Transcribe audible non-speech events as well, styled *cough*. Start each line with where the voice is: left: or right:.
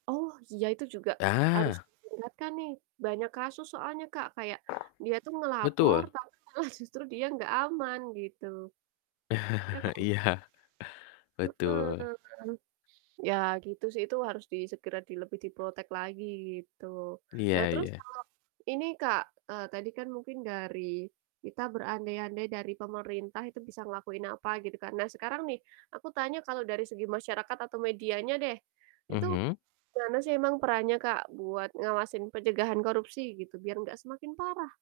right: Oh, iya itu juga harus
left: Ya.
right: diingatkan nih, banyak kasus soalnya Kak, kayak dia itu ngelapor,
left: Betul.
right: tapi malah justru dia gak aman gitu. Ya
left: *chuckles*
right: kan?
left: Iya.
right: Heeh
left: Betul.
right: heeh. Ya gitu sih, itu harus di segera di lebih di-protect lagi gitu. Nah
left: Iya
right: terus
left: iya.
right: kalo ini Kak, eee, tadi kan mungkin dari kita berandai-andai dari pemerintah itu bisa ngelakuin apa gitu kan. Nah sekarang nih aku tanya kalau dari segi masyarakat atau medianya deh, itu
left: Mhm.
right: gimana sih emang perannya Kak, buat ngawasin pencegahan korupsi gitu biar nggak semakin parah?